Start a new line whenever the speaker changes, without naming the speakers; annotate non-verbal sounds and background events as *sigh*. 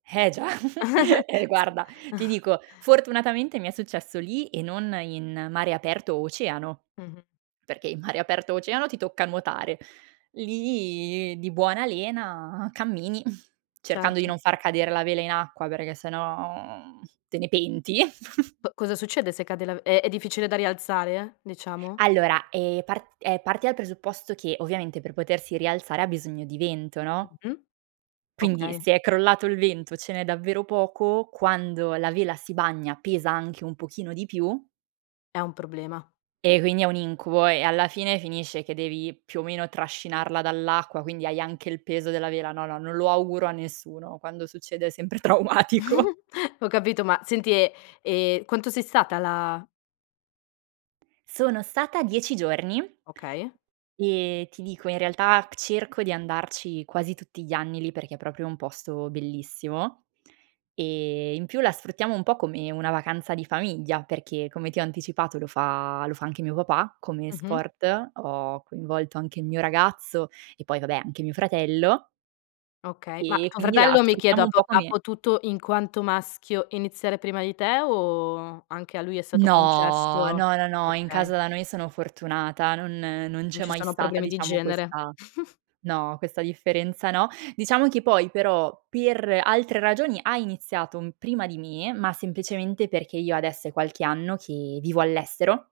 Eh già. *giggles*
*chuckles*
Eh
S
guarda, ti
*chuckles*
dico, fortunatamente mi è successo lì e non in mare aperto o oceano,
Mh-mh.
perché in mare aperto o oceano ti tocca nuotare. Lì di buona lena cammini *chuckles* cercando di
Certo.
non far cadere la vela in acqua perché se no, uhm, te ne penti. *chuckles*
Co cosa succede se cade la v è è difficile da rialzare, diciamo?
Allora, ehm, part ehm, parti dal presupposto che ovviamente per potersi rialzare ha bisogno di vento, no?
Mh-mh.
Quindi
Okay.
se è crollato il vento o ce n'è davvero poco, quando la vela si bagna pesa anche un pochino di più
È un problema.
Eh, quindi è un incubo e alla fine finisce che devi più o meno trascinarla dall'acqua, quindi hai anche il peso della vela. No, no, non lo auguro a nessuno. Quando succede è sempre traumatico.
*chuckles* Ho capito, ma senti e, ehm, quanto sei stata là?
Sono stata 10 giorni
Okay.
ehm, ti dico in realtà c cerco di andarci quasi tutti gli anni lì perché è proprio un posto bellissimo. Ehm, in più la sfruttiamo un po' come una vacanza di famiglia perché, come ti ho anticipato, lo fa lo fa anche mio papà come
Mh-mh.
sport, ho coinvolto anche il mio ragazzo e poi vabbè anche mio fratello
Okay, ma
ehm, e
tuo
quindi la
fratello mi chiedo
sfruttiamo
ha
un po'
po ha
come
potuto, in quanto maschio, iniziare prima di te o anche a lui è stato
No,
concesso
no, no, no, in
okay.
casa da noi sono fortunata, non non
Non
c'è
ci
mai
sono
stata
problemi di
diciamo
genere.
questa
*chuckles*
no, questa differenza no. Diciamo che poi però per altre ragioni ha iniziato un prima di me, ma semplicemente perché io adesso è qualche anno che vivo all'estero